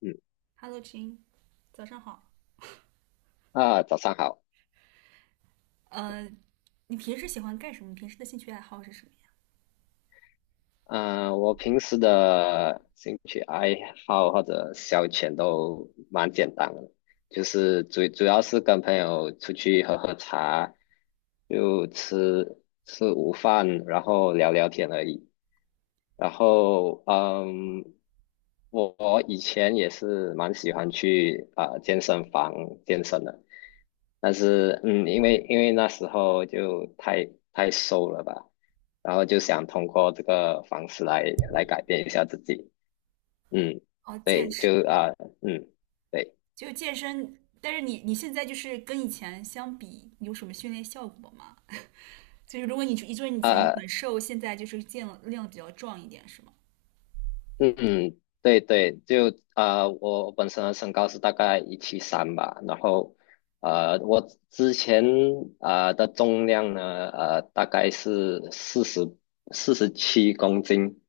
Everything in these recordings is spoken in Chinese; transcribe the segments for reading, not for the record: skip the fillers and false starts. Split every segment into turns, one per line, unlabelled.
嗯。
Hello，亲，早上好。
啊，早上好。
呃，你平时喜欢干什么？平时的兴趣爱好是什么呀？
我平时的兴趣爱好或者消遣都蛮简单的，就是主要是跟朋友出去喝喝茶，就吃午饭，然后聊聊天而已。然后，嗯，我以前也是蛮喜欢去健身房健身的，但是嗯，因为那时候就太瘦了吧，然后就想通过这个方式来改变一下自己，嗯，
哦，健
对，
身，
嗯，对，
就健身。但是你现在就是跟以前相比，有什么训练效果吗？就是如果就是你以前
啊、
很瘦，现在就是见了量比较壮一点，是吗？
嗯嗯，对对，我本身的身高是大概173吧，然后我之前的重量呢，大概是四十七公斤，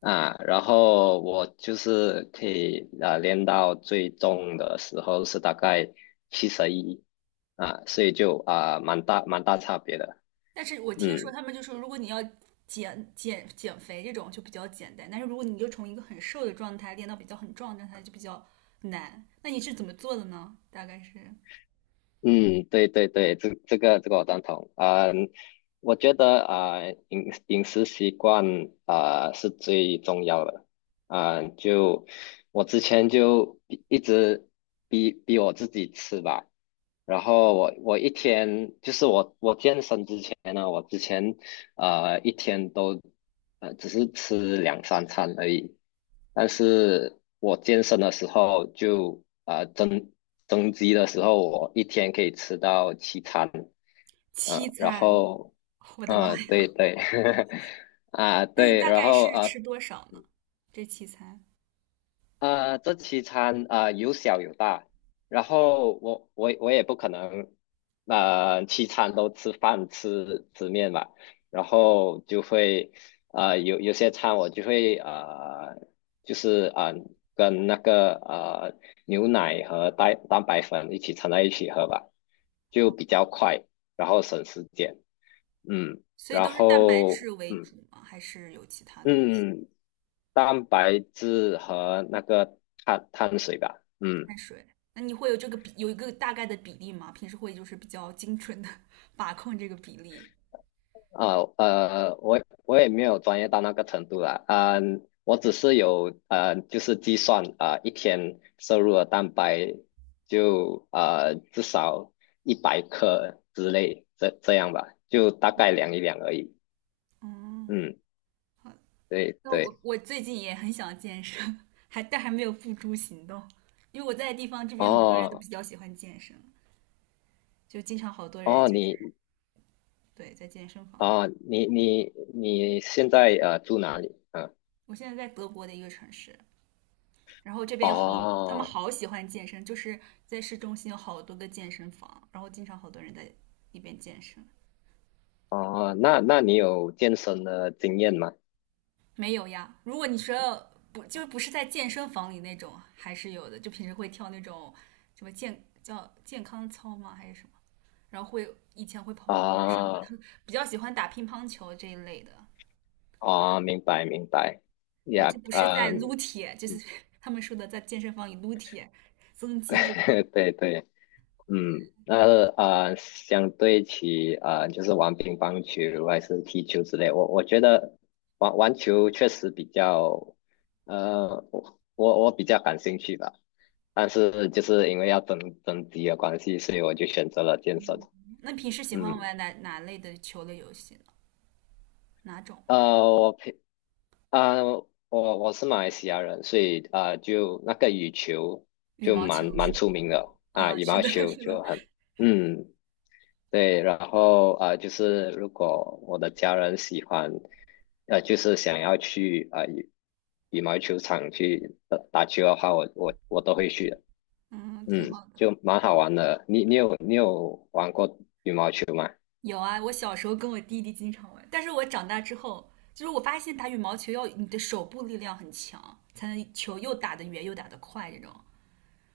啊，然后我就是可以啊练到最重的时候是大概71啊，所以就啊蛮大差别的，
但是我听说
嗯。
他们就说，如果你要减肥这种就比较简单，但是如果你就从一个很瘦的状态练到比较很壮的状态就比较难。那你是怎么做的呢？大概是
嗯，对对对，这个我赞同。嗯，我觉得啊，呃饮饮食习惯啊，是最重要的。啊，就我之前就一直逼我自己吃吧，然后我一天就是我健身之前呢，我之前一天都只是吃两三餐而已。但是我健身的时候就啊、呃、增增肌的时候，我一天可以吃到七餐，
七
嗯，
餐，我的妈呀！
然后嗯，对对。啊
那你
对
大
然
概
后
是吃多少呢？这七餐？
这七餐啊有小有大，然后我也不可能，七餐都吃饭吃面吧，然后就会有些餐我就会就是啊、呃、跟那个牛奶和蛋白粉一起掺在一起喝吧，就
哦，
比较快，然后省时间，嗯，
所以
然
都是蛋白
后
质为
嗯。
主吗？还是有其他东西？
嗯，蛋白质和那个碳水吧。嗯，
碳水？那你会有这个比，有一个大概的比例吗？平时会就是比较精准的 把控这个比例。
啊呃，我我也没有专业到那个程度啦。嗯、我只是有就是计算一天摄入的蛋白就至少100克之类，这样吧，就大概量一量而已。
嗯，
嗯，
好。
对
那我
对。
我最近也很想健身，还没有付诸行动，因为我在的地方这边很多人都
哦，
比较喜欢健身，就经常好多人
哦，
就
你
是对在健身房。
哦你现在住哪里？嗯，
我现在在德国的一个城市，然后这边他们
哦。
好喜欢健身，就是在市中心有好多个健身房，然后经常好多人在那边健身。
哦，那你有健身的经验吗？
没有呀，如果你说不是在健身房里那种，还是有的，就平时会跳那种什么叫健康操吗？还是什么？然后以前会跑跑步什么
啊
的，比较喜欢打乒乓球这一类的。
啊，明白明白，
对，
呀，
就不是在撸
嗯。
铁，就是 他们说的在健身房里撸铁、增肌这种。
对对，嗯，那相对起啊，就是玩乒乓球还是踢球之类，我觉得玩玩球确实比较，我比较感兴趣吧，但是就是因为要增肌的关系，所以我就选择了健身，
那平时喜欢
嗯。
玩哪类的球类游戏呢？哪种？
呃，我平啊、我是马来西亚人，所以啊、就那个羽球
羽
就
毛
蛮
球
蛮
是吗？
出名的啊，
啊，
羽
是
毛
的，
球
是的，
就很，嗯，对，然后就是如果我的家人喜欢，就是想要去羽毛球场去打打球的话，我都会去的，
嗯，挺
嗯，
好的。
就蛮好玩的。你你有玩过羽毛球吗？
有啊，我小时候跟我弟弟经常玩，但是我长大之后，就是我发现打羽毛球要你的手部力量很强，才能球又打得远又打得快这种。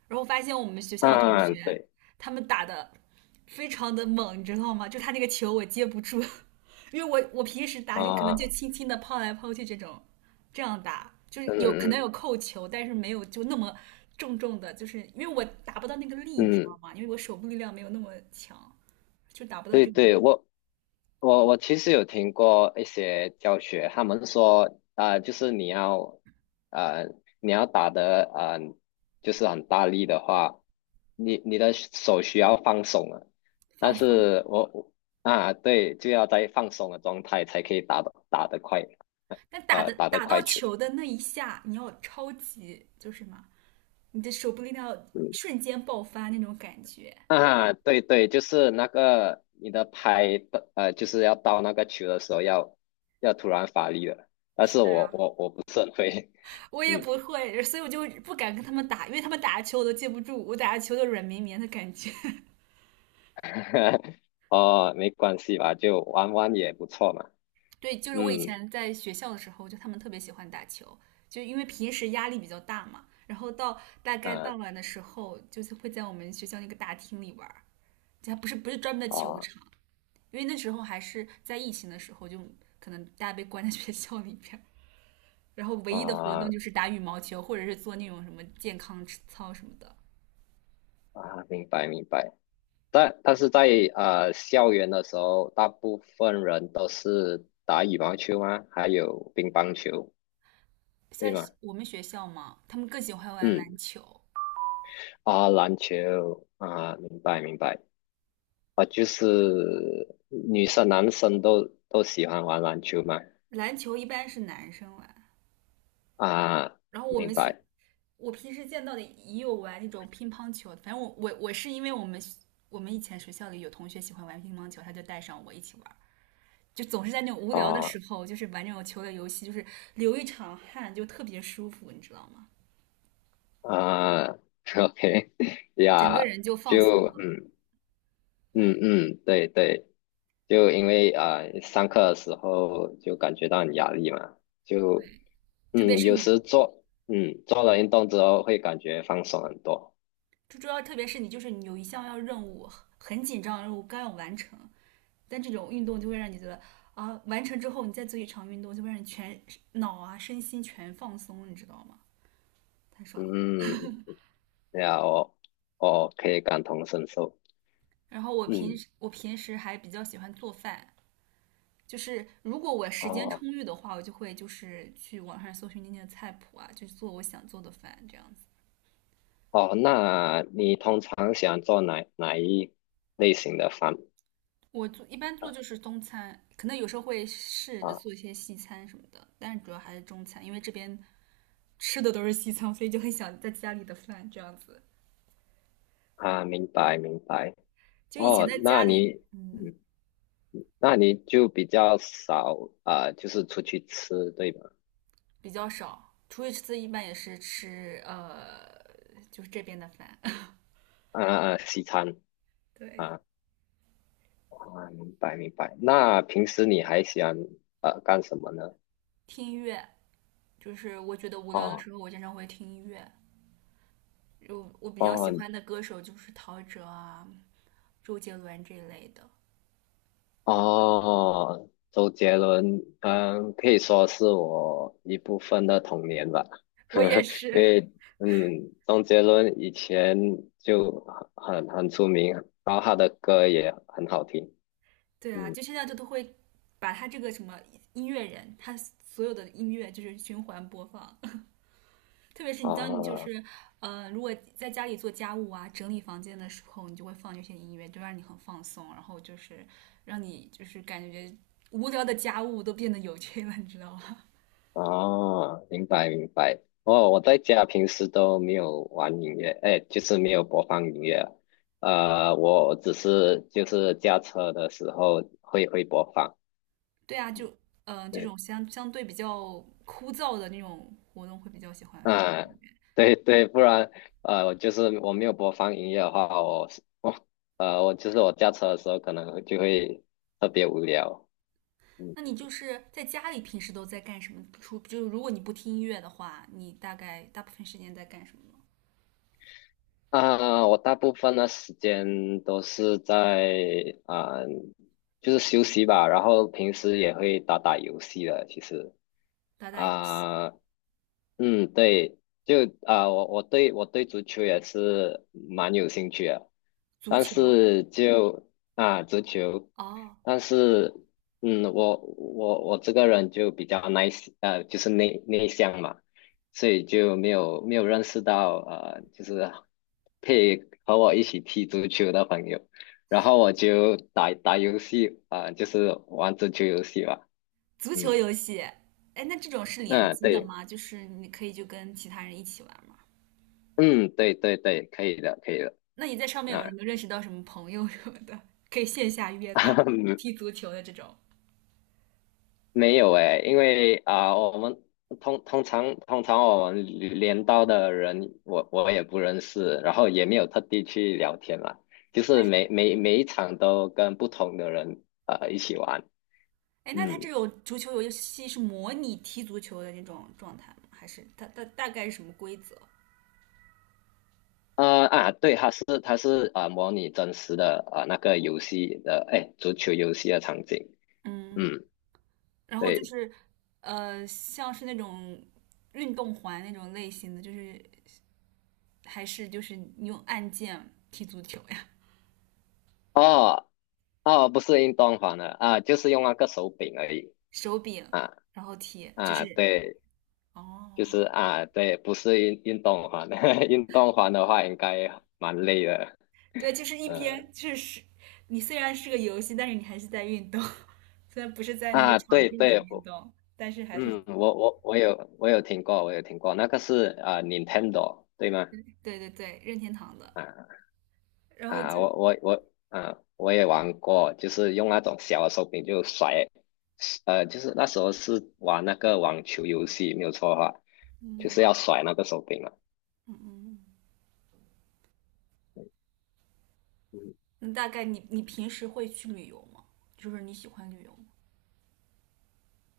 然后我发现我们学校的同
啊，
学
对，
他们打的非常的猛，你知道吗？就他那个球我接不住，因为我平时打就可能就
啊，
轻轻的抛来抛去这种，这样打就是
嗯
有
嗯
可能
嗯。
有扣球，但是没有就那么重重的，就是因为我打不到那个力，你知道
嗯，
吗？因为我手部力量没有那么强，就达不到
对
这种力
对，我其实有听过一些教学，他们说就是你要呃，你要打的就是很大力的话，你的手需要放松啊。但
放松。
是啊，对，就要在放松的状态才可以打的快，
但
打的
打到
快球。
球的那一下，你要超级就是嘛，你的手部力量要
嗯。
瞬间爆发那种感觉。
啊，对对，就是那个你的拍的，就是要到那个球的时候要突然发力了，但是
是的呀，
我不是很会。
我 也
嗯。
不会，所以我就不敢跟他们打，因为他们打球我都接不住，我打球都软绵绵的感觉。
哦，没关系吧，就玩玩也不错嘛，
对，就是我以
嗯。
前在学校的时候，就他们特别喜欢打球，就因为平时压力比较大嘛，然后到大概傍
啊
晚的时候，就是会在我们学校那个大厅里玩儿，就还不是专门的球
啊
场，因为那时候还是在疫情的时候，就可能大家被关在学校里边儿，然后唯一的活动
啊
就是打羽毛球，或者是做那种什么健康操什么的。
啊，明白明白，但是在校园的时候，大部分人都是打羽毛球吗？还有乒乓球，
像
对吗？
我们学校嘛，他们更喜欢玩
嗯，
篮球，
啊，篮球啊，明白明白。啊，就是女生男生都喜欢玩篮球嘛。
篮球一般是男生玩，
啊，
然后我
明
们学
白。
我平时见到的也有玩那种乒乓球，反正我是因为我们以前学校里有同学喜欢玩乒乓球，他就带上我一起玩，就总是在那种无聊的时
哦。
候，就是玩这种球类游戏，就是流一场汗就特别舒服，你知道吗？
啊，OK。
整个
呀，
人就
就
放松了。
嗯，
对，
嗯嗯，对对，就因为上课的时候就感觉到很压力嘛，就
特别
嗯，
是
有时
你，
做嗯，做了运动之后会感觉放松很多。
就主要特别是你，就是你有一项要任务很紧张，任务刚要完成，但这种运动就会让你觉得啊，完成之后你再做一场运动，就会让你全脑啊身心全放松，你知道吗？太爽了。
嗯，对啊，我可以感同身受。
然后我平
嗯，
时我平时还比较喜欢做饭，就是如果我时间
哦。
充裕的话，我就会就是去网上搜寻那些菜谱啊，就做我想做的饭这样子。
哦，那你通常喜欢做哪一类型的饭
一般做就是中餐，可能有时候会试着
啊？
做一些西餐什么的，但是主要还是中餐，因为这边吃的都是西餐，所以就很想在家里的饭这样子。
啊，明白明白。
就以前
哦，
在家
那
里，
你
嗯，
嗯，那你就比较少啊，就是出去吃，对吧？
比较少，出去吃一般也是吃就是这边的饭。
啊啊，西餐，
对，
啊啊，明白明白。那平时你还喜欢干什么呢？
听音乐。就是我觉得无聊的
哦，
时候，我经常会听音乐。就我比较喜
哦，
欢的歌手就是陶喆啊、周杰伦这一类的。
哦，周杰伦，嗯，可以说是我一部分的童年吧，
我 也
因
是，
为，嗯，周杰伦以前就很出名，然后他的歌也很好听，
对啊，
嗯，
就现在就都会把他这个什么音乐人，他所有的音乐就是循环播放。特别是你当你就
哦，
是，如果在家里做家务啊、整理房间的时候，你就会放这些音乐，就让你很放松，然后就是让你就是感觉无聊的家务都变得有趣了，你知道吗？
哦，明白明白。哦，我在家平时都没有玩音乐，哎，就是没有播放音乐啊，我只是就是驾车的时候会播放。
对啊，就这
对，
种相对比较枯燥的那种活动会比较喜
嗯。
欢放。
对对，不然我就是我没有播放音乐的话，我我驾车的时候可能就会特别无聊。嗯，
那你就是在家里平时都在干什么？就如果你不听音乐的话，你大概大部分时间在干什么呢
啊，我大部分的时间都是在啊，就是休息吧，然后平时也会打打游戏的。其实
打打游戏，
啊，嗯，对，就啊，我对足球也是蛮有兴趣的。
足
但
球
是嗯，就啊足球，
哦，
但是嗯，我这个人就比较 nice, 就是内向嘛，所以就没有认识到，就是 配和我一起踢足球的朋友，然后我就打打游戏啊，就是玩足球游戏吧，
足球
嗯，
游戏。哎，那这种是联
嗯，
机的
对，
吗？就是你可以就跟其他人一起玩吗？
嗯，对对对，可以的，可以的，
那你在上面有没
啊。
有认识到什么朋友什么的，可以线下约踢 足球的这种？
没有诶，因为啊、我们通常我们镰刀的人，我也不认识，然后也没有特地去聊天嘛，就是每一场都跟不同的人一起玩，
哎，那他这
嗯，
种足球游戏是模拟踢足球的那种状态吗？还是它大概是什么规则？
对，他是啊、模拟真实的啊、那个游戏的，哎，足球游戏的场景，
嗯，
嗯，
然后就
对，
是像是那种运动环那种类型的，就是还是就是你用按键踢足球呀，
哦，哦，不是运动房的啊，就是用那个手柄而已，
手柄
啊
然后踢，就
啊，
是
对。就
哦，
是啊，对，不是运动环，运动环的话应该蛮累的。
对，就是一
嗯，
边就是你虽然是个游戏，但是你还是在运动，虽然不是在那个
啊，
场
对
地里
对，
运
我
动，但是还是
嗯，我我有听过，我有听过，那个是啊、Nintendo 对吗？
对对对，任天堂的，
啊
然后
啊，
就。
我啊，我也玩过，就是用那种小的手柄就甩，就是那时候是玩那个网球游戏，没有错的话，就
嗯，
是要甩那个手柄嘛。
嗯嗯
嗯，
嗯。大概你平时会去旅游吗？就是你喜欢旅游吗？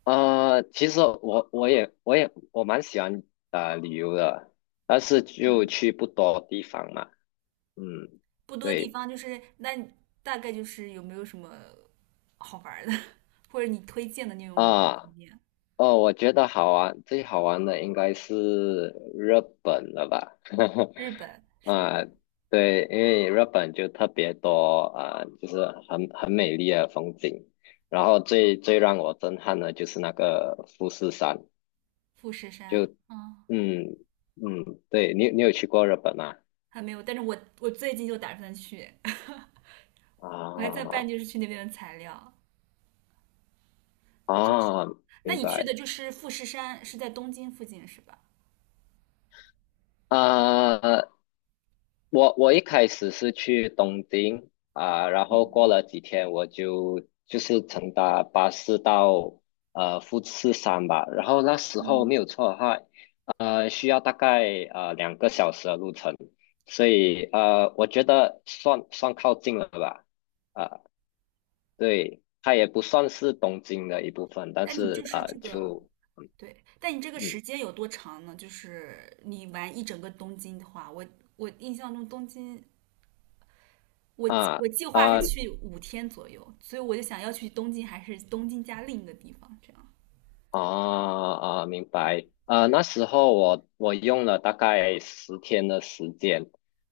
其实我蛮喜欢旅游的，但是就
嗯，
去不多地方嘛。嗯，
不多地
对
方，就是那你大概就是有没有什么好玩儿的，或者你推荐的那种旅游
啊，
景点？
哦，我觉得好玩，最好玩的应该是日本了吧？
日本 是吧？
啊，对，因为日本就特别多啊，就是很美丽的风景。然后最让我震撼的就是那个富士山，
富士
就
山，啊，
嗯，嗯，对，你去过日本吗？
还没有，但是我最近就打算去，我还在办
啊
就是去那边的材料。真是，
啊，
那
明
你去
白，
的就是富士山，是在东京附近是吧？
啊！我一开始是去东京啊，然
嗯
后过了几天我就就是乘搭巴士到富士山吧，然后那时候
嗯，
没有错的话，需要大概2个小时的路程，所以我觉得算靠近了吧，啊，对，它也不算是东京的一部分，但
那你就
是
是
啊、
这个
就
对，但你这个
嗯
时间有多长呢？就是你玩一整个东京的话，我印象中东京，我
啊。
我计划
啊，
是
呃
去五天左右，所以我就想要去东京，还是东京加另一个地方，这样
啊啊，明白。那时候我用了大概10天的时间，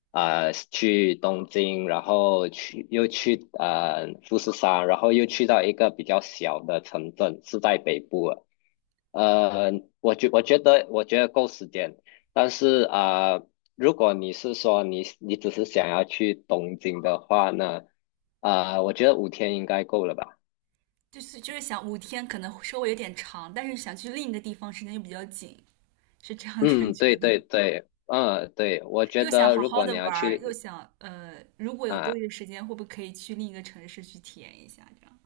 啊、去东京，然后去又去富士山，然后又去到一个比较小的城镇，是在北部了，呃，我觉得够时间，但是啊、如果你是说你只是想要去东京的话呢，啊、我觉得5天应该够了吧。
就是想五天可能稍微有点长，但是想去另一个地方时间又比较紧，是这样感
嗯，
觉
对
的。
对对，嗯，对，我觉
又想
得
好
如
好
果
的
你
玩
要
儿，又
去
想如果有多
啊，
余的时间，会不会可以去另一个城市去体验一下？这样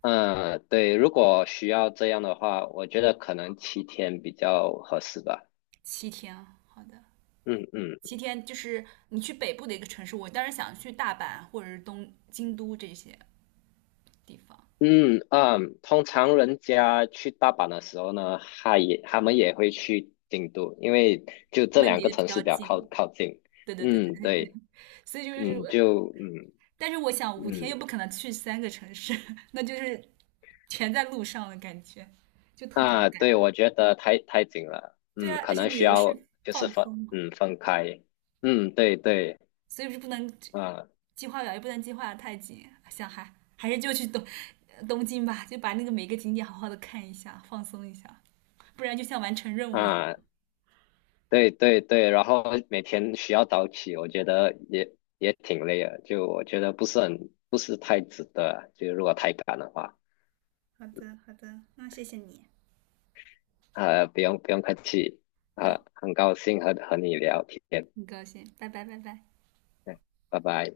嗯，对，如果需要这样的话，我觉得可能7天比较合适吧。
七天啊，好的。
嗯嗯，
七天就是你去北部的一个城市，我当然想去大阪或者是东京都这些地方，
嗯嗯，通常人家去大阪的时候呢，他也他们也会去京都，因为就
他
这
们
两
离
个
得比
城市
较
比较靠
近。
靠近。
对对对对
嗯，
对对，
对，
所以就是我，
嗯，就嗯
但是我想五天又
嗯，
不可能去3个城市，那就是全在路上的感觉，就特别
啊，
赶。
对，我觉得太紧了，
对
嗯，
啊，
可
而且
能
旅
需
游
要
是
就是
放
分
松嘛，
嗯，分开。嗯，对对。
所以是不能
啊，
计划表，也不能计划得太紧。想还是就去东京吧，就把那个每个景点好好的看一下，放松一下，不然就像完成任务一样。
啊，对对对，然后每天需要早起，我觉得也也挺累的，就我觉得不是很，不是太值得啊，就如果太赶的话，
好的，好的，那谢谢你，
不用不用客气，
好，
很高兴和你聊天，
很高兴，拜拜，拜拜。
嗯，拜拜。